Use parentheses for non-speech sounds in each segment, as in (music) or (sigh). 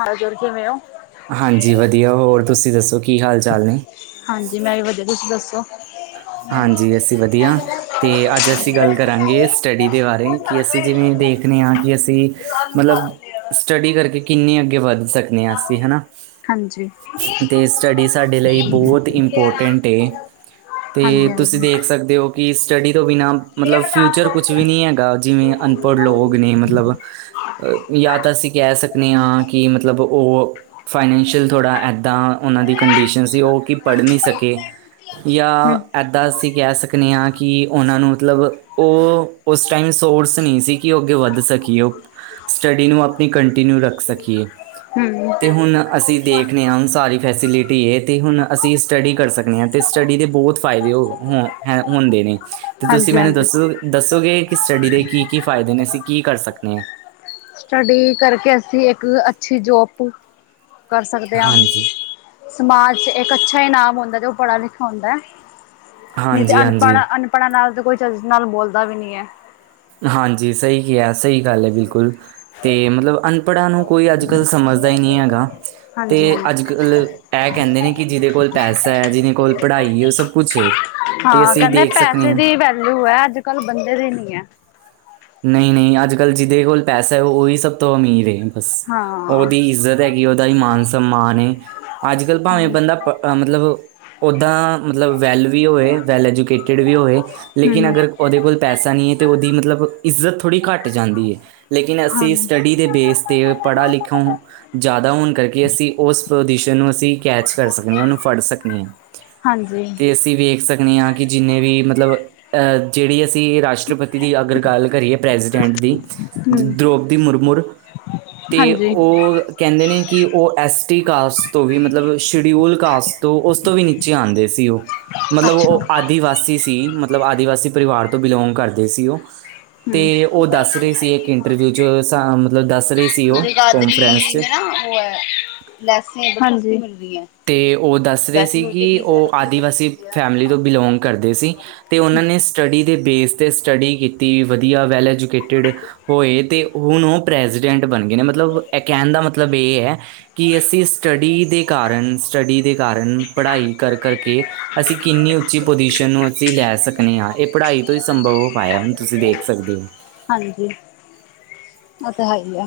ਹਾਲ-ਚਾਲ ਕਿਵੇਂ ਹੋ? ਹਾਂਜੀ, ਵਧੀਆ ਹੋਰ ਤੁਸੀਂ ਦੱਸੋ ਕੀ ਹਾਲ ਚਾਲ ਨੇ? ਹਾਂਜੀ, ਮੈਂ ਵੀ ਵਧੀਆ ਤੁਸੀਂ ਦੱਸੋ? ਹਾਂਜੀ, ਅਸੀਂ ਵਧੀਆ। ਹਾਂਜੀ। ਤੇ ਅੱਜ ਅਸੀਂ ਗੱਲ ਕਰਾਂਗੇ ਸਟੱਡੀ ਦੇ ਬਾਰੇ ਕਿ ਅਸੀਂ ਜਿਵੇਂ ਦੇਖਨੇ ਹਾਂ ਕਿ ਅਸੀਂ ਮਤਲਬ (unintelligible) ਸਟੱਡੀ ਕਰਕੇ ਕਿੰਨੀ ਅੱਗੇ ਵੱਧ ਸਕੇ ਸਕਦੇ ਹਾਂ ਅਸੀਂ ਹੈ ਨਾ਼, ਹਾਂਜੀ ਤੇ ਸਟੱਡੀ ਸਾਡੇ ਲਈ ਬਹੁਤ ਇੰਪੋਰਟੈਂਟ ਏ। ਹਾਂਜੀ। 'ਤੇ ਤੁਸੀਂ ਦੇਖ ਸਕਦੇ ਹੋ ਕਿ ਸਟੱਡੀ ਤੋਂ ਬਿਨਾਂ ਮਤਲਬ ਫਿਊਚਰ ਕੁਛ ਵੀ ਨੀ ਹੈਗਾ ਜਿਵੇਂ ਅਨਪੜ੍ਹ ਲੋਕ ਨੇ ਮਤਲਬ ਅ ਜਾਂ ਤਾਂ ਅਸੀਂ ਕਹਿ ਸਕਦੇ ਕਿ ਮਤਲਬ ਉਹ ਫਾਈਨੈਂਸ਼ੀਅਲ ਥੋੜਾ ਇੱਦਾਂ ਉਨਾਂ ਦੀ ਕੰਡੀਸ਼ਨ ਸੀ, ਉ ਕਿ ਪੜ੍ਹ ਨੀ ਸਕੇ। ਹੂੰ ਜਾਂ ਹੂੰ। ਏਦਾਂ ਅਸੀਂ ਕਹਿ ਸਕਣੇ ਹਾਂ ਕਿ ਉਹਨਾਂ ਨੂੰ ਮਤਲਬ ਉ ਉਸ ਟਾਈਮ ਸੋਰਸ ਨੀ ਸੀ ਕਿ ਉ ਅੱਗੇ ਵੱਧ ਸਕੇ। ਉ ਸਟੱਡੀ ਨੂੰ ਆਪਣੀ ਕੰਟੀਨਿਊ ਰੱਖ ਸਕੀਏ ਤੇ ਹੁਣ ਅਸੀਂ ਦੇਖਣੇ ਹਾਂ ਹੁਣ ਸਾਰੀ ਫੈਸਿਲਿਟੀ ਏ 'ਤੇ ਹੁਣ ਅਸੀਂ ਸਟੱਡੀ ਕਰ ਸਕਦੇ ਹਾਂ ਤੇ ਸਟੱਡੀ ਦੇ ਬਹੁਤ ਫਾਇਦੇ ਹੋ ਹੈ ਹੋ ਹੁੰਦੇ ਤੇ ਤੁਸੀਂ ਹਾਂਜੀ ਮੈਨੂੰ ਹਾਂਜੀ। ਦੱਸੋ? ਦੱਸੋਗੇ ਕਿ ਸਟੱਡੀ ਦੇ ਕੀ-ਕੀ ਫਾਇਦੇ ਨੇ ਅਸੀਂ ਕੀ ਕਰ ਸਕਦੇ ਹਾਂ? ਸਟੱਡੀ ਕਰਕੇ ਅਸੀਂ ਇੱਕ ਅੱਛੀ ਜੌਪ ਕਰ ਸਕਦੇ ਹਾਂ। ਹਾਂਜੀ, ਸਮਾਜ 'ਚ ਇੱਕ ਅੱਛਾ ਇਨਾਮ ਹੁੰਦਾ, ਜੋ ਪੜ੍ਹਾ-ਲਿਖਾ ਹੁੰਦਾ ਹੈ, ਨਹੀਂ ਤੇ ਹਾਂਜੀ-ਹਾਂਜੀ, ਅਨਪੜ੍ਹ ਅਨ ਪੜਾ ਨਾਲ ਕੋਈ ਚਜ਼ ਨਾਲ ਬੋਲਦਾ ਵੀ ਨਹੀਂ ਏ। ਹਾਂਜੀ, ਸਹੀ ਕਿਹਾ ਸਹੀ ਗੱਲ ਹੈ ਬਿਲਕੁਲ 'ਤੇ ਮਤਲਬ ਅਨਪੜ੍ਹਾਂ ਨੂੰ ਕੋਈ ਅੱਜ-ਕੱਲ ਸਮਝਦਾ ਹੀ ਨੀ ਹੈਗਾ ਹਾਂਜੀ ਤੇ ਹਾਂਜੀ ਅੱਜ ਕ ਕੱਲ ਏ ਕਹਿੰਦੇ ਨੇ ਕਿ ਜਿਹਦੇ ਕੋਲ ਪੈਸਾ ਹੈ ਜਿਹਦੇ ਕੋਲ ਪੜਾਈ ਹੈ ਉ ਸਭ ਕੁਝ ਏ। ਤੇ ਹਾਂ, ਅਸੀਂ ਕਹਿੰਦੇ ਦੇਖ ਸਕਨੇ ਪੈਸੇ ਆ। ਦੀ ਵੈਲੂ ਹੈ ਅੱਜ-ਕੱਲ ਬੰਦੇ ਦੀ ਨੀ ਹੈ। ਨਹੀਂ-ਨਹੀਂ, ਅੱਜ-ਕੱਲ ਜਿਹਦੇ ਕੋਲ ਪੈਸਾ ਹੈ ਉਹੀ ਸਭ ਤੋਂ ਅਮੀਰ ਹੈ ਬਸ ਹਾਂ ਉਹਦੀ ਇੱਜ਼ਤ ਹੈਗੀ ਉਹਦਾ ਹੀ ਮਾਨ-ਸਮਾਨ ਏ ਅੱਜ-ਕੱਲ ਭਾਵੇਂ ਹਮ ਬੰਦਾ ਪੜ ਮਤਲਬ ਉੱਦਾਂ ਮਤਲਬ ਵੈੱਲ ਵੀ ਹੋਏ, ਵੈੱਲ ਐਜੂਕੇਟਡ ਵੀ ਹੋਵੇ, ਲੇਕਿਨ ਹਮ ਅਗਰ ਉਹਦੇ ਕੋਲ ਪੈਸਾ ਨਈ ਐ ਤੇ ਉਹਦੀ ਮਤਲਬ ਇੱਜ਼ਤ ਥੋੜ੍ਹੀ ਘੱਟ ਜਾਂਦੀ ਐ ਲੇਕਿਨ ਹਾਂ ਅਸੀਂ ਸਟੱਡੀ ਦੇ ਬੇਸ 'ਤੇ ਪੜ੍ਹਾ ਲਿਖਾ ਜ਼ਿਆਦਾ ਹੋਣ ਕਰਕੇ ਅਸੀਂ ਉਸ ਪੁਜੀਸ਼ਨ ਨੂੰ ਅਸੀਂ ਕੈਚ ਕਰ ਸਕਣੀ ਆ, ਉਹਨੂੰ ਫੜ ਸਕਣੀ ਆ। ਹਾਂਜੀ। ਅਸੀਂ ਵੇਖ ਸਕਨੇ ਆ ਕਿ ਜਿੰਨੇ ਵੀ ਮਤਲਬ ਜਿਹੜੀ ਅਸੀਂ ਰਾਸ਼ਟਰਪਤੀ ਦੀ ਅਗਰ ਗੱਲ ਪ੍ਰੈਜੀਡੈਂਟ ਦੀ, ਹਮ ਦੋ੍ਰਪਦੀ ਮੁਰਮੂਰ ਤੇ ਹਾਂਜੀ ਉਹ ਕਹਿੰਦੇ ਨੇ ਕਿ ਉਹ ਐੱਯਸ ਟੀ ਕਾਸਟ ਤੋਂ ਵੀ ਮਤਲਬ ਸ਼ਡਿਊਲ ਕਾਸਟ ਤੋਂ ਉਸ ਤੋਂ ਵੀ ਨੀ ਵਿੱਚ ਆਉਂਦੇ ਸੀ ਉਹ ਮਤਲਬ ਅੱਛਾ ਉਹ ਆਦਿਵਾਸੀ ਸੀ, ਮਤਲਬ ਆਦਿਵਾਸੀ ਪਰਿਵਾਰ ਤੋਂ ਬਿਲੋਂਗ ਕਰਦੇ ਸੀ ਉਹ। ਹਮ ਤੇ ਉਹ ਦੱਸ ਰਹੇ ਸੀ ਇੱਕ ਇੰਟਰਵਿਊ 'ਚ ਮਤਲਬ ਦੱਸ ਰਹੇ ਸੀ ਉਹ ਕਨਫਰੰਸ 'ਚ ਉਹ ਐ, (unintelligible) (unintelligible) ਹਾਜੀ। ਤੇ ਉਹ ਦੱਸ ਰਹੇ ਸੀ ਕਿ ਉਹ ਮਿੰਟ ਆਦਿਵਾਸੀ ਜਿਹੜਾ ਫੈਮਲੀ ਤੋਂ ਬਿਲੋਗ ਕਰਦੇ ਸੀ। ਤੇ ਉਹਨਾਂ ਨੇ ਸਟੱਡੀ ਦੇ ਬੇਸ 'ਤੇ ਸਟੱਡੀ ਕੀਤੀ ਵਧੀਆ ਵੈੱਲ ਐਜੂਕੇਟਿਡ ਹੋਏ ਤੇ ਹੁਣ ਉਹ ਪ੍ਰੈਜੀਡੈਂਟ ਬਣ ਗਏ ਨੇ ਮਤਲਬ ਇਹ ਕਹਿਣ ਦਾ ਮਤਲਬ ਇਹ ਹੈ ਕਿ ਅਸੀਂ ਸਟੱਡੀ ਦੇ ਕਾਰਨ ਸਟੱਡੀ ਦੇ ਕਾਰਨ ਪੜ੍ਹਾਈ ਕਰ-ਕਰ ਕਰਕੇ ਅਸੀਂ ਕਿੰਨੀ ਉੱਚੀ ਪੁਜੀਸ਼ਨ ਨੂੰ ਅਸੀਂ ਲੈ ਸਕਦੇ ਹਾਂ ਇਹ ਪੜ੍ਹਾਈ ਤੋਂ ਹੀ ਸੰਭਵ ਹੋ ਪਾਇਆ ਹੁਣ ਤੁਸੀਂ ਦੇਖ ਸਕਦੇ ਹੋ। ਹਾਂਜੀ‌। ਉਹ ਤਾਂ ਹੈ ਹੀ ਆ।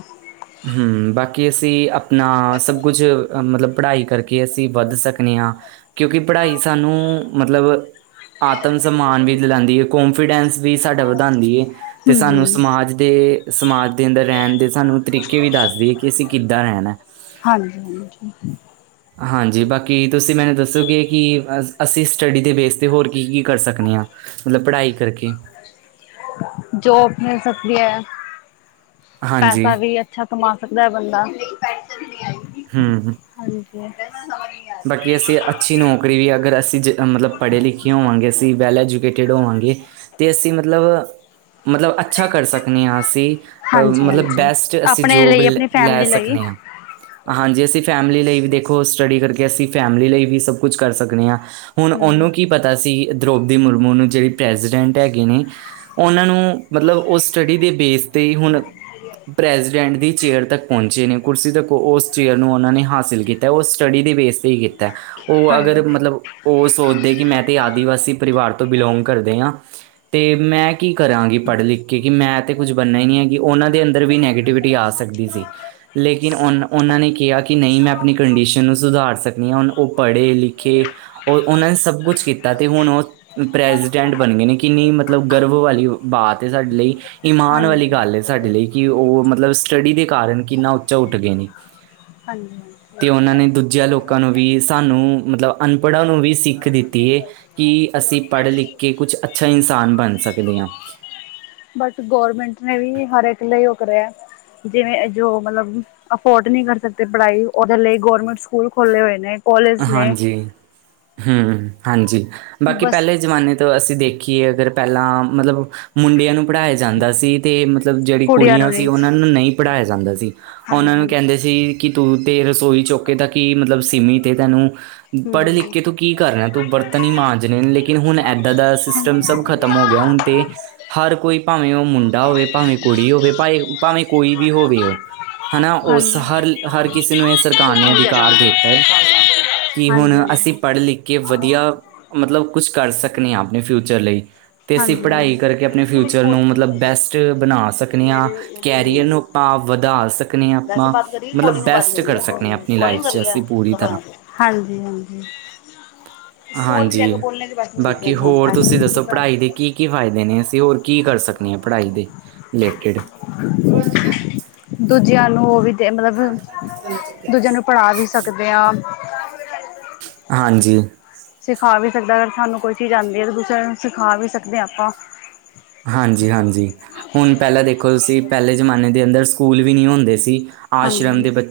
ਹੂੰ, ਬਾਕੀ ਅਸੀਂ ਆਪਣਾ ਸਭ ਕੁਝ ਮਤਲਬ ਪੜ੍ਹਾਈ ਕਰਕੇ ਅਸੀਂ ਵੱਧ ਸਕਦੇ ਹਾਂ। ਕਿਉਂਕਿ ਪੜ੍ਹਾਈ ਸਾਨੂੰ ਮਤਲਬ ਆਤਮ ਸਨਮਾਨ ਦਿਲਾਉਂਦੀ ਹੈ, ਕੋਂਨਫੀਡੈਂਸ ਸਾਡਾ ਵਧਾਉਂਦੀ ਹੈ। ਤੇ ਹਮ ਸਾਨੂੰ ਹਮ ਸਮਾਜ ਦੇ ਸਮਾਜ ਦੇ ਅੰਦਰ ਰਹਿਣ ਦੇ ਸਾਨੂੰ ਤਰੀਕੇ ਵੀ ਦੱਸਦੀਏ ਕਿ ਅਸੀਂ ਕਿੱਦਾਂ ਰਹਿਣੈ। ਹਾਂਜੀ-ਹਾਂਜੀ। ਹਾਂਜੀ। ਬਾਕੀ ਤੁਸੀਂ ਮੈਨੂੰ ਦੱਸੋਗੇ ਕਿ ਅਸੀਂ ਸਟੱਡੀ ਦੇ ਬੇਸ 'ਤੇ ਹੋਰ ਕੀ-ਕੀ ਕਰ ਸਕਦੇ ਹਾਂ? ਮਤਲਬ ਪੜ੍ਹਾਈ ਕਰਕੇ ਜੋਬ ਮਿਲ ਸਕਦੀ ਆ, ਹਾਂਜੀ, ਪੈਸਾ ਵੀ ਐ। ਅੱਛਾ ਕਮਾ ਸਕਦਾ ਐ ਬੰਦਾ। ਹਮ-ਹੂੰ। ਹਾਂਜੀ। ਬਾਕੀ ਅਸੀਂ ਅੱਛੀ ਨੌਕਰੀ ਵੀ ਅਗਰ ਅਸੀਂ ਜ ਮਤਲਬ ਪੜ੍ਹੇ ਲਿਖੇ ਹੋਵਾਂਗੇ ਅਸੀਂ ਵੈੱਲ ਐਜੂਕੇਟਿਡ ਹੋਵਾਂਗੇ। ਤੇ ਅਸੀਂ ਮਤਲਬ-ਮਤਲਬ ਅੱਛਾ ਕਰ ਸਕਨੇ ਆ ਅਸੀਂ ਅ ਹਾਂਜੀ ਮਤਲਬ ਹਾਂਜੀ ਬੈਸਟ ਅਸੀਂ ਆਪਣੇ ਜੋਬ ਲਈ ਲੈ ਆਪਣੀ ਲੈ ਫੈਮਿਲੀ ਲਈ ਸਕਨੇ ਆ। ਹਾਂਜੀ, ਅਸੀਂ ਫੈਮਿਲੀ ਲਈ ਵੀ ਦੇਖੋ ਸਟੱਡੀ ਕਰਕੇ, ਅਸੀਂ ਫੈਮਿਲੀ ਲਈ ਵੀ ਸਭ ਕੁਝ ਕਰ ਸਕਨੇ ਆ। ਹੁਣ ਹਮ ਉਹਨੂੰ ਕੀ ਪਤਾ ਸੀ ਦਰੋਪਦੀ ਮੁਰਮੂ ਨੂੰ ਜਿਹੜੇ ਪ੍ਰੈਜੀਡੈਂਟ ਹੈਗੇ ਨੇ ਉਹਨਾਂ ਨੂੰ ਮਤਲਬ ਉਹ ਸਟੱਡੀ ਦੇ ਬੇਸ 'ਤੇ ਹੀ ਹੁਣ ਪ੍ਰੈਜੀਡੈਂਟ ਦੀ ਚੇਅਰ ਤੱਕ ਪਹੁੰਚੇ ਨੇ, ਕੁਰਸੀ ਤੱਕ ਉਸ ਚੇਅਰ ਨੂੰ ਉਹਨਾਂ ਨੇ ਹਾਸਿਲ ਕੀਤਾ, ਉਸ ਸਟੱਡੀ ਦੇ ਵੇਸ ਤੇ ਈ ਕੀਤੈ। ਉਹ ਅਗਰ ਹਾਂਜੀ ਮਤਲਬ ਉਹ ਸੋਚਦੇ ਕਿ ਮੈਂ ਤੇ ਆਦਿਵਾਸੀ ਪਰਿਵਾਰ ਤੋਂ ਬਿਲੋਂਗ ਕਰਦੇ ਆ। ਤੇ ਮੈਂ ਕੀ ਕਰਾਂਗੀ ਪੜ੍ਹ-ਲਿਖ ਕੇ, ਕਿ ਮੈਂ ਤਾਂ ਕੁਝ ਬਣਨਾ ਹੀ ਨਹੀਂ ਹੈਗੀ ਉਹਨਾਂ ਦੇ ਅੰਦਰ ਵੀ ਨੈਗੇਟਿਵਿਟੀ ਆ ਸਕਦੀ ਸੀ ਲੇਕਿਨ ਉਹਨਾਂ ਨੇ ਕਿਹਾ ਕਿ ਨਹੀਂ ਮੈਂ ਆਪਣੀ ਕੰਡੀਸ਼ਨ ਨੂੰ ਸੁਧਾਰ ਸਕ ਹੁਣ ਉਹ ਪੜ੍ਹੇ-ਲਿਖੇ, ਉਹ ਉਹਨਾਂ ਨੇ ਸਭ ਕੁਛ ਕੀਤਾ ਤੇ ਹੁਣ ਉਹ ਪ੍ਰੈਜੀਡੈਂਟ ਬਣ ਗਏ ਨੇ, ਕਿੰਨੀ ਮਤਲਬ ਗਰਭ ਵਾਲੀ ਬਾਤ ਹੈ ਸਾਡੇ ਲਈ ਏ ਮਾਨ ਹਾਂਜੀ ਵਾਲੀ ਹਾਂਜੀ ਗੱਲ ਐ ਸਾਡੇ ਲਈ ਕਿ ਉਹ ਮਤਲਬ ਸਟੱਡੀ ਦੇ ਕਾਰਨ ਕਿੰਨਾ ਉੱਚਾ ਉੱਠ ਗਏ ਨੇ। ਹਾਂਜੀ-ਹਾਂਜੀ ਔ ਤੇ ਹੈ ਈ। ਉਨੂੰ ਮਤਲਬ ਅਨਪੜ੍ਹਾਂ ਨੂੰ ਵੀ ਸਿੱਖ ਦਿੱਤੀ ਏ। ਕਿ ਅਸੀਂ ਪੜ੍ਹ ਲਿਖ ਕੇ ਕੁਛ ਅੱਛਾ ਇਨਸਾਨ ਬਣ ਸਕਦੇ ਆ। ਬਟ ਗਰਮੈਂਟ ਨੇ ਵੀ ਹਰ ਇੱਕ ਲਈ ਉਹ ਕਰਿਆ ਜਿਵੇਂ ਜੋ ਮਤਲਬ ਅਫੋਰਡ ਨੀ ਕਰ ਸਕਦੇ ਪੜ੍ਹਾਈ ਉਦੇ ਲਈ ਗੌਰਮੈਂਟ ਸਕੂਲ ਖੋਲ੍ਹੇ ਹੋਏ ਨੇ। ਕੋਲਜ ਨੇ ਹਾਂਜੀ ਹਮ ਹਾਂਜੀ ਬਾਕੀ ਬਸ ਪੈਲੇ ਜ਼ਮਾਨੇ ਤਾਂ ਅਸੀਂ ਦੇਖੀਏ ਅਗਰ ਪੈਲਾਂ ਮਤਲਬ ਮੁੰਡਿਆਂ ਨੂੰ ਪੜ੍ਹਾਇਆ ਜਾਂਦਾ ਸੀ। ਤੇ ਮਤਲਬ ਜੇੜੀ ਕੁੜੀਆਂ ਨੂੰ ਸੀ ਲਈ ਨੂੰ ਪੜ੍ਹਾਇਆ ਜਾਂਦਾ ਸੀ ਉਨਾਂ ਹਾਂਜੀ ਨੂੰ ਕੈਂਦੇ ਸੀ ਕਿ ਤੂੰ ਤੇ ਰਸੋਈ ਚੌਕੇ ਤਕ ਈ ਮਤਲਬ ਸਿੰਮਿਤ ਏ ਤੈਨੂੰ ਪੜ-ਲਿਖ ਹਾਂਜੀ ਕੇ ਤੂੰ ਕੀ ਕਰਨਾ ਤੂੰ ਬਰਤਨ ਹੀ ਮਾਂਜਣੇ ਨੇ ਲੇਕਿਨ ਹੁਣ ਇੱਦਾਂ ਦਾ ਸਿਸਟਮ ਸਭ ਖ਼ਤਮ ਹੋ ਗਿਆ ਹੁਣ ਤੇ ਹਰ ਕੋਈ ਭਾਵੇਂ ਓ ਮੁੰਡਾ ਹੋਵੇ ਭਾਵੇਂ ਕੁੜੀ ਹੋਵੇ ਭਾਏ ਭਾਵੇਂ ਕੋਈ ਵੀ ਹੋਵੇ ਓ। ਹਨਾ ਹਮ ਉਸ ਹਾਂਜੀ ਹਰ-ਹਰ ਕਿਸੇ ਨੂੰ ਇਹ ਸਰਕਾਰ ਨੇ ਹਾਂਜੀ ਅਧਿਕਾਰ ਦੇਤਾ ਹੈ ਕਿ ਕਿ ਹੁਣ ਹਾਂਜੀ ਅਸੀਂ ਪੜ-ਲਿਖ ਕੇ ਵਧੀਆ ਮਤਲਬ ਕੁਛ ਕਰ ਸਕਨੇ ਆਂ ਆਪਣੇ ਫਿਊਚਰ ਲਈ। ਅਤੇ ਅਸੀਂ ਹਾਂਜੀ ਹਾਂਜੀ ਪੜ੍ਹਾਈ ਕਰਕੇ ਆਪਣੇ ਫਿਊਚਰ ਨੂੰ ਮਤਲਬ ਬੈਸਟ ਬਣਾ ਸਕਨੇ ਆ ਕੈਰੀਅਰ ਨੂੰ ਆਪਾਂ ਵਧਾ ਸਕਦੇ ਆ ਆਪਾਂ ਮਤਲਬ ਬੈਸਟ ਕਰ ਸਕਨੇ ਆ ਆਪਣੀ ਲਾਈਫ ਚ ਅਸੀਂ ਪੂਰੀ ਤਰਾ। ਹਾਂਜੀ-ਹਾਂਜੀ ਬੋਲ ਵੀ ਲੈ ਹਾਂਜੀ (unintelligible) ਕੀ-ਕੀ ਫਾਇਦੇ ਨੇ ਅਸੀਂ ਹੋਰ ਕੀ ਕਰ ਸਕਨੇ ਆਂ ਪੜ੍ਹਾਈ ਦੇ ਰਿਲੇਟਿਡ? ਦੂਜਿਆਂ ਨੂੰ ਉਹ ਵੀ ਤੇ ਮਤਲਬ ਦੂਜਿਆਂ ਨੂੰ ਪੜਾ ਵੀ ਸਕਦੇ ਆ। ਹਾਂਜੀ। ਸਿਖਾ ਵੀ ਸਕਦਾ ਅਗਰ ਸਾਨੂੰ ਕੋਈ ਚੀਜ਼ ਆਂਦੀ ਐ ਤਾ ਦੁਸਾਆ ਨੂੰ ਸਿਖਾ ਵੀ ਸਕਦੇ ਆ ਆਪਾਂ। ਹਾਂਜੀ-ਹਾਂਜੀ ਹੁਣ ਪੇਲਾਂ ਦੇਖੋ ਤੁਸੀਂ ਪੇਲੇ ਜਮਾਨੇ ਦੇ ਅੰਦਰ ਸਕੂਲ ਵੀ ਨੀ ਹੁੰਦੇ ਸੀ। ਆਸ਼ਰਮ ਹਾਂਜੀ ਦੇ ਬ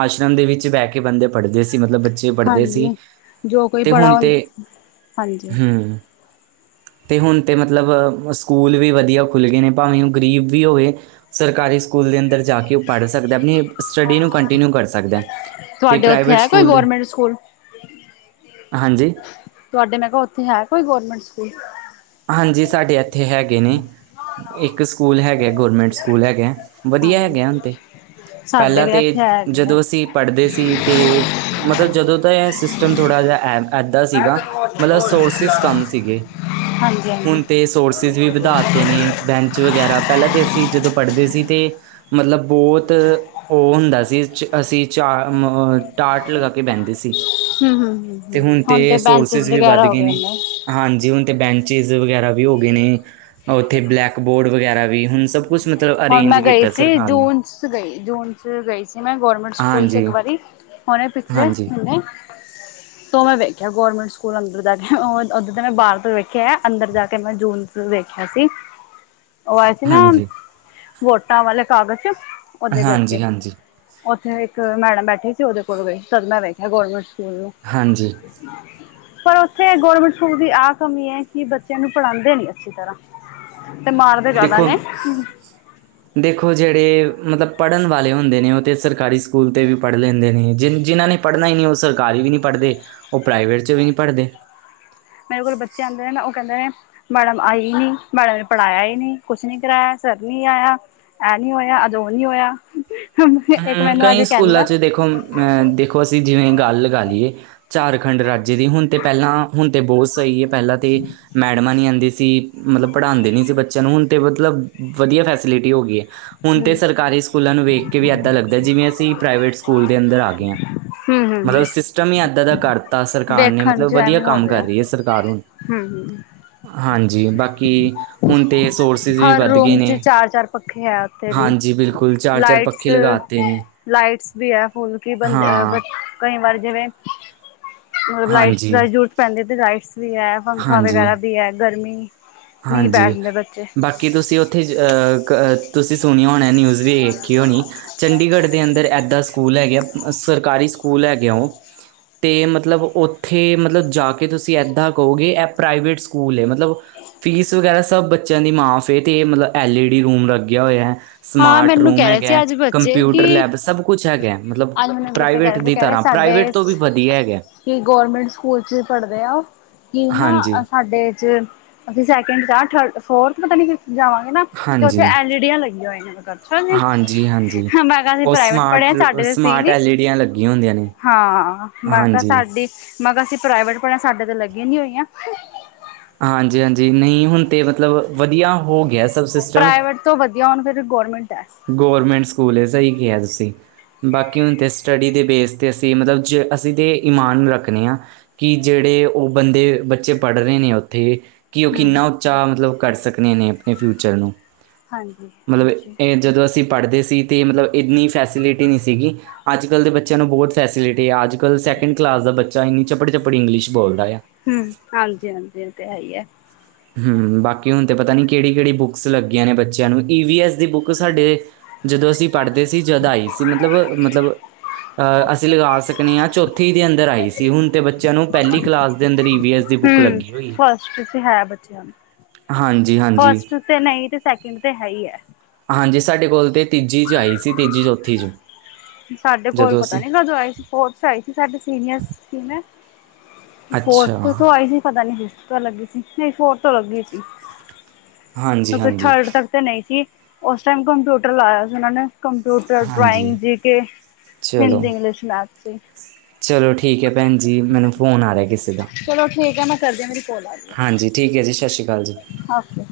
ਆਸ਼ਰਮ ਦੇ ਵਿੱਚ ਬੈ ਕੇ ਬੰਦੇ ਪੜ੍ਹਦੇ ਸੀ ਮਤਲਬ ਬ ਚੇ ਪੜਦੇ ਸੀ ਹਾਂਜੀ ਜੋ ਕੋਈ ਤੇ ਹੁਣ ਪੜ੍ਹਾ ਤੇ ਹਾਂਜੀ ਹੂੰ ਤੇ ਹੁਣ ਤੇ ਮਤਲਬ ਸਕੂਲ ਵੀ ਵਧੀਆ ਖੁੱਲ ਗਏ ਨੇ ਭਾਵੇਂ ਉਹ ਗਰੀਬ ਵੀ ਹੋਵੇ ਸਰਕਾਰੀ ਸਕੂਲ ਦੇ ਅੰਦਰ ਜਾ ਕੇ ਉਹ ਪੜ੍ਹ ਸਕਦਾ ਆਪਣੀ ਸਟੱਡੀ ਨੂੰ ਕੰਟੀਨਿਊ ਕਰ ਸਕਦਾ ਤੇ ਤੁਹਾਡੇ ਉੱਥੇ ਪ੍ਰਾਈਵੇਟ ਹੈ ਕੋਈ ਸਕੂਲ ਦੇ ਗੌਰਮੈਂਟ ਸਕੂਲ ਹਾਂਜੀ। ਤੁਹਾਡੇ ਮੈਂ ਕਿਹਾ ਉੱਥੇ ਹੈ ਕੋਈ ਗੌਰਮੈਂਟ ਸਕੂਲ? ਹਾਂਜੀ ਸਾਡੇ ਐਥੇ ਹੇਗੇ ਨੇ ਇੱਕ ਹੈਗੇ ਗੌਰਮੈਂਟ ਸਕੂਲ ਹੈਗੇ। ਵਧੀਆ ਹਾਂਜੀ ਹੈਗਾ ਹੁਣ ਤੇ ਸਾਡੇ ਪੈਲਾਂ ਵੀ ਇੱਥੇ ਤਾਂ ਹੈਗਾ ਹੈ ਜਦੋਂ ਅਸੀਂ ਪੜ੍ਹਦੇ ਸੀ ਤਾਂ ਮਤਲਬ ਜਦੋਂ ਇਹ ਸਿਸਟਮ ਥੋੜ੍ਹਾ ਜਿਹਾ ਏਦਾਂ ਸੀਗਾ ਮਤਲਬ ਸੋਰਸਿਸ ਕੰਮ ਸੀਗੇ। ਹਾਂ ਹੁਣ ਤੇ ਸੋਰਸਿਸ ਵੀ ਵਧਾਤੇ ਨੇ ਬੈਂਚ ਵਗੈਰਾ ਪੈਲਾ ਤੇ ਅਸੀਂ ਜਦੋਂ ਪੜ੍ਹਦੇ ਸੀ ਤੇ ਮਤਲਬ ਬੋਤ ਓ ਹੁੰਦਾ ਸੀ ਅਸੀਂ ਚਾ ਅ ਟਾਟ ਲਗਾ ਕੇ ਬੈਂਦੇ ਸੀ। ਹਮ ਹਮ ਤੇ ਹਮ ਹੁਣ ਤੇ ਬੈਂਚਿਸ ਸੋਰਸਿਸ ਵੀ ਵਗੈਰਾ ਵੱਧ ਹੋ ਗਏ ਨੇ। ਹਾਂਜੀ ਹੁਣ ਤੇ ਬੈਂਚਿਸ ਵਗੈਰਾ ਵੀ ਹੋ ਗੇ ਨੇ ਉੱਥੇ ਬਲੈਕ ਬੋਰਡ ਵਗੈਰਾ ਵੀ ਹੁਣ ਸਭ ਕੁਛ ਮਤਲਬ ਹੁਣ ਅਰੇਂਜ ਮੈਂ ਗਈ ਕੀਤਾ ਸੀ ਸਰਕਾਰ ਨੇ। ਜੂਨ ਚ ਗਈ ਜੂਨ ਚ ਗਈ ਸੀ ਮੈਂ ਗੌਰਮੈਂਟ ਸਕੂਲ ਚ ਇਕ ਹਾਂਜੀ ਵਾਰੀ ਹੁਣੇ ਪਿਛਲੇ ਹਾਂਜੀ ਮੀਨੇ। (inaudible) ਤੋਂ ਮੈਂ ਵੇਖਿਆ ਗੌਰਮੈਂਟ ਸਕੂਲ ਅੰਦਰ ਜਾ ਕੇ ਓਧਰ ਦੇ ਮੈਂ ਬਾਰ ਤੋਂ ਵੇਖਿਆ ਅੰਦਰ ਜਾ ਕੇ ਮੈਂ ਜੂਨ ਵੇਖਿਆ ਸੀ। (inaudible) ੳ ਆਏ ਸੀ ਨਾ ਹਾਂਜੀ, ਵੋਟਾਂ ਵਾਲੇ ਕਾਗਚ, ਓਦੇ ਕਰਕੇ ਹਾਂਜੀ, ਹਾਂਜੀ, ੳਥੇ ਏਕ ਮੈਡਮ ਬੈਠੀ ਸੀ। ੳਦੇ ਕੋਲ ਗਈ ਤਦ ਮੈਂ ਵੇਖਿਆ ਗੌਰਮੈਂਟ ਸਕੂਲ ਨੂੰ। ਹਾਂਜੀ। ਪਰ ੳਥੇ ਗੌਰਮੈਂਟ ਸਕੂਲ ਦੀ ਆਹ ਕਮੀ ਐ ਕਿ ਬੱਚੇਆਂ ਨੂੰ ਪੜਾਂਦੇ ਨੀ ਅੱਛੀ ਤਰਾਂ। ਤੇ ਮਾਰ ਦੇਖੋ ਹੁਨ ਦੇਖੋ ਜੇੜੇ ਮਤਲਬ ਪੜਨ ਵਾਲੇ ਹੁੰਦੇ ਨੇ ੳਹ ਤੇ ਸਰਕਾਰੀ ਸਕੂਲ ਤੇ ਵੀ ਪੜ ਲੈਦੇ ਨੇ ਜਿ ਜਿਨਾ ਨੇ ਪੜਨਾ ਈ ਨੀ ੳਹ ਸਰਕਾਰੀ ਵੀ ਨੀ ਪੜਦੇ ੳਹ ਪ੍ਰਾਈਵੇਟ ਚ ਵੀ ਨੀ ਪੜਦੇ। ਮੇਰੇ ਕੋਲ ਬੱਚੇ ਆਦੇ ਨੇ ਨਾ ੳ ਕੈਂਦੇ ਨੇ ਮੈਡਮ ਆਈ ਈ ਨੀ, ਮੈਡਮ ਨੇ ਪੜਾਏਆ ਈ ਨੀ, ਕੁਛ ਨੀ ਕਰਾਏਆ, ਸਰ ਨੀ ਆਏਆ ਏ ਨੀ ਹੋਏਆ, ਅੱਜ ੳ ਨੀ ਹੋਏਆ। ਇੱਕ ਹੂੰ ਮੈਨੂੰ ਅਆ ਕੇ ਕਈ ਸਕੂਲਾਂ ਕੈਂਦਾ 'ਚ ਦੇਖੋ ਅ ਦੇਖੋ ਅਸੀ ਜਿਵੇ ਗੱਲ ਲਗਾ ਲਈਏ ਝਾਰਖੰਡ ਰਾਜਏ ਦੀ, ਹੁਨ ਤੇ ਪੈਲਾ ਹੁਨ ਤੇ ਬੋਤ ਸਹੀ ਏ ਪੈਲਾ ਤੇ ਮੈਡਮਾ ਨਈ ਆਦੀ ਸੀ ਮਤਲਬ ਪੜਾਂਦੇ ਨਈ ਸੀ ਬੱਚੇਆ ਨੂੰ ਹੁਨ ਤੇ ਮਤਲਬ ਵਧੀਆ ਫੈਸਿਲਿਟੀ ਹੋ ਗਈ ਐ। ਹੁਣ ਤੇ ਹਮ ਸਰਕਾਰੀ ਸਕੂਲਾ ਨੂੰ ਵੇਖ ਕੇ ਵੀ ਏਦਾ ਲੱਗਦਾ ਜਿਵੇ ਅਸੀ ਪ੍ਰਾਈਵੇਟ ਸਕੂਲ ਦੇ ਅੰਦਰ ਆ ਗਏ ਆ। ਮਤਲਬ ਹੂੰ-ਹੂੰ, ਸਿਸਟਮ ਹੀ ਏਦਾ ਦਾ ਕਰਤਾ ਸਰਕਾਰ ਨੇ ਮਤਲਬ ਵਧੀਆ ਕੰਮ ਕਰ ਰਈ ਏ ਸਰਕਾਰ ਹੁਨ। ਹੂੰ ਹੂੰ। ਹਾਜੀ, ਬਾਕੀ ਹੁਨ ਤੇ ਸੋਰਸਿਸ ਵੀ ਹਰ ਵਧ ਗਏ ਰੂਮ ਚ ਨੇ ਚਾਰ-ਚਾਰ ਪੱਖੇ ਹੈ ਉੱਥੇ ਵੀ ਹਾਜੀ, ਬਿਲਕੁਲ ਚਾਰ-ਚਾਰ ਪੱਕ ਲਾਈਟਸ ਲਾਈਟਸ ਵੀ ਆ ਫੁੱਲ ਕੀ ਬੰਦ ਹਾਂ ਕਈ ਵਾਰ ਜਿਵੇ ਮਤਲਬ ਲਾਈਟਸ ਹਾਂਜੀ ਦਾ ਜਰੂਰਤ ਪੈਂਦੀ ਆ ਤੇ ਲਾਈਟਸ ਵੀ ਹੈ ਪੰਖਾ ਹਾਂਜੀ ਵਗੈਰਾ ਵੀ ਹੈ, ਗਰਮੀ ਨਹੀਂ ਹਾਂਜੀ ਬੈਠਦੇ ਬੱਚੇ ਬਾਕੀ ਤੁਸੀ ੳਥੇ ਅਹ ਤੁਸੀ ਸੁਨੇਆ ਹੋਨਾ ਨਿਊਜ ਵੇਖੀ ਹੋਣੀ ਚੰਢੀਗੜ ਦੇ ਅੰਦਰ ਏਦਾ ਸਕੂਲ ਹੈਗੇ ਆ ਸਰਕਾਰੀ ਸਕੂਲ ਹੈਗੇ ਆ ੳਹ ਤੇ ਮਤਲਬ ੳਥੇ ਮਤਲਬ ਜਾ ਕੇ ਤੁਸੀ ਏਦਾ ਕੳਗੇ ਏਹ ਪ੍ਰਾਈਵੇਟ ਸਕੂਲ ਏ ਮਤਲਬ ਫੀਸ ਵਗੈਰਾ ਸਭ ਬੱਚੇਆ ਦੀ ਮਾਫ ਏ ਤੇ ਮਤਲਬ ਐਲ ਈ ਡੀ ਰੂਮ ਲਗੇਆ ਹੋਏਆ। ਹਾਂ ਸਮਾਰਟ ਮੈਨੂੰ ਰੂਮ ਕਹਿ ਰਹੇ ਸੀ ਹੈਗਾ, ਅੱਜ ਬੱਚੇ ਕੰਪਿਊਟਰ ਕਿ ਲੈਬ ਸਭ ਕੁਛ ਹੈਗਾ, ਮਤਲਬ ਅੱਜ ਮੈਨੂੰ ਬੱਚੇ ਕਹਿ ਪ੍ਰਾਈਵੇਟ ਰਹੇ ਸੀ ਦੀ ਕਹਿ ਰਹੇ ਤਰਾਂ, ਪ੍ਰਾਈਵੇਟ ਸਾਡੇ ਤੋ ਵੀ ਵਧੀਆ ਹੈਗਾ। ਕਿ ਗੌਰਮੈਂਟ ਸਕੂਲ ਚ ਪੜਦੇ ਆ, ਕੀ ਨਾ ਹਾਂਜੀ, ਸਾਡੇ ਚ ਅਸੀ ਸੈਕਿੰਡ ਜਾ ਤਰਡ, ਫੋਰਥ ਪਤਾ ਨੀ ਜਾਵਾਗੇ ਨਾ ਤੇ ੳਥੇ ਹਾਂਜੀ, ਐਲ ਈ ਡੀਆ ਲੱਗੀਆ ਹੋਈਆ ਨੇ। ਅੱਛਾ ਜੀ, ਹਾਂਜੀ, ਹਾਂਜੀ। ਮੈ ਕੇਆ ਅਸੀ ਉਹ ਪ੍ਰਾਈਵੇਟ ਪੜੇ ਸਮਾਰਟ ਆਂ, ਸਾਡੇ ਤੇ ਸੀ ਸਮਾਰਟ ਨੀ ਐਲ ਈ ਡੀਆਂ ਲੱਗੀਆਂ ਹੁੰਦੀਆਂ ਨੇ ਹਾ ਮੈ ਕੇਅ ਹਾਂਜੀ। ਸਾਡੀ ਮੈ ਕੇਅ ਅਸੀ ਪ੍ਰਾਈਵੇਟ ਪੜੇ ਆ ਸਾਡੇ ਤਾ ਲੱਗੀ ਨੀ ਹੋਈਆ। ਹਾਂਜੀ-ਹਾਂਜੀ ਨਈ ਹੁਣ ਤੇ ਮਤਲਬ ਵਧੀਆ ਹੋ ਗਿਆ ਸਬ ਪ੍ਰਾਈਵੇਟ ਤੋ ਵਧੀਆ ਹੁਣ ਫੇਰ ਗੌਰਮੈਂਟ ਐ। ਗੌਰਮੈਂਟ ਸਕੂਲ ਏ, ਸਹੀ ਕੇਆ ਤੁਸੀ। ਬਾਕੀ ਹੁਣ ਤੇ ਸਟੱਡੀ ਦੇ ਬੇਸ ਤੇ ਅਸੀ ਮਤਲਬ ਜੇ ਅਸੀ ਤੇ ਈਮਾਨ ਰੱਖਨੇ ਆ। ਕਿ ਜੇੜੇ ੳ ਬੰਦੇ ਬੱਚੇ ਪਢ਼ ਰਏ ਨੇ ੳਥੇ ਕਿ ੳ ਹਮ ਕਿੰਨਾ ਉਚਾ ਮਤਲਬ ਕਰ ਸਕਨੇ ਨੇ ਅਪਨੇ ਫਿਊਚਰ ਨੂੰ ਹਾਂਜੀ ਮਤਲਬ ਜੀ ਜਦੋ ਅਸੀ ਪੜਦੇ ਸੀ ਤੇ ਮਤਲਬ ਏਨੀ ਫੈਸਿਲਿਟੀ ਨੀ ਸੀਗੀ ਅੱਜ-ਕਲ ਦੇ ਬੱਚੇਆ ਨੂੰ ਬੋਤ ਫੈਸਿਲਿਟੀ ਤੇ ਅੱਜ-ਕਲ ਸੈਕਿੰਡ ਕਲਾਸ ਦਾ ਬੱਚਾ ਏਨੀ ਚੱਪੜ-ਚੱਪੜ ਇੰਗਲਿਸ਼ ਬੋਲਦਾ ਏਆ। ਹੂੰ ਹਾਜੀ-ਹਾਜੀ ਏ ਤੇ ਹੈਈ ਐ। ਹੂੰ ਬਾਕੀ ਹੁਣ ਤੇ ਪਤਾ ਨੀ ਕੇੜੀ-ਕੇੜੀ ਬੁੱਕਸ ਲੱਗੀਆ ਨੇ ਬੱਚੇਆ ਨੂੰ, ਈ ਵੀ ਐਸ ਦੀ ਬੁੱਕ ਸਾਡੇ ਜਦੋ ਅਸੀ ਪੜਦੇ ਸੀ ਜਦ ਆਈ ਸੀ, ਮਤਲਬ, ਮਤਲਬ ਅ ਅਸੀਂ ਲਗਾ ਸਕਨੇ ਆ, ਚੌਥੀ ਦੇ ਅੰਦਰ ਆਈ ਸੀ। ਹੁਣ ਤੇ ਬੱਚਿਆਂ ਨੂੰ ਪਹਿਲੀ ਕਲਾਸ ਦੇ ਅੰਦਰ ਹੀ ਈ ਵੀ ਐਸ ਦੀ ਬੁੱਕ ਲੱਗੀ ਹੋਈ ਏ। ਏ ਤੇ ਹੈ ਬੱਚਿਆ ਨੂੰ ਹਾਂਜੀ, ਹਾਂਜੀ। ਫੇਰ ਨ‌ਈ ਤੇ ਸੈਕਿੰਡ ਤੇ ਹੈ ਈ ਐ। ਹਾਂਜੀ। ਸਾਡੇ ਕੋਲ ਤੇ ਤੀਜੀ ਚ ਆਈ ਸੀ। ਤੀਜੀ, ਚੌਥੀ ਚ ਸਾਡੇ ਕੋਲ ਜਦੋਂ ਪਤਾ ਅਸੀਂ ਨੀ ਕਦੋ ਆਏ ਸੀ। ਫੌਰਥ ਚ ਆਈ ਸੀ। ਸਾਡੇ ਸੀਨੀਅਰ ਸੀ ਮੈ ਫੌਰਥ ਅੱਛਾ, ਤੋ ਆਈ ਸੀ, ਪਤਾ ਨੀ ਫਿਫਥ ਤੋ ਲੱਗੀ ਸੀ। ਨ‌ਈ, ਫੋਰ ਤੋ ਲੱਗੀ ਸੀ। ਕਿਉਕਿ ਹਾਂਜੀ-ਹਾਂਜੀ, ਥਰਡ ਤੱਕ ਤੇ ਨ‌ਈ ਸੀ। ਓਸ ਟਾਈਮ ਕੰਪਿਊਟਰ ਲਾਇਆ ਸੀ। ਓਨਾਂ ਨੇ ਕੰਪਿਊਟਰ, ਹਾਂਜੀ ਡਰਾਇੰਗ, ਜੀ ਕੇ, ਚਲੋ, ਹਿੰਦੀ, ਇੰਗਲਿਸ਼, ਮੈਥ ਸੀ। ਚਲੋ, ਠੀਕ ਐ ਭੈਣ ਜੀ। ਮੈਨੂੰ ਫੋਨ ਆ ਰਿਹਾ ਕਿਸੇ ਦਾ ਚਲੋ, ਠੀਕ ਆ। ਮੈਂ ਕਰਦੀ ਮੇਰੀ ਕੋਲ ਆ ਗਈ। ਹਾਂਜੀ ਠੀਕ ਐ ਜੀ ਸਤਿ ਸ਼੍ਰੀ ਅਕਾਲ ਜੀ। ਓਕੇ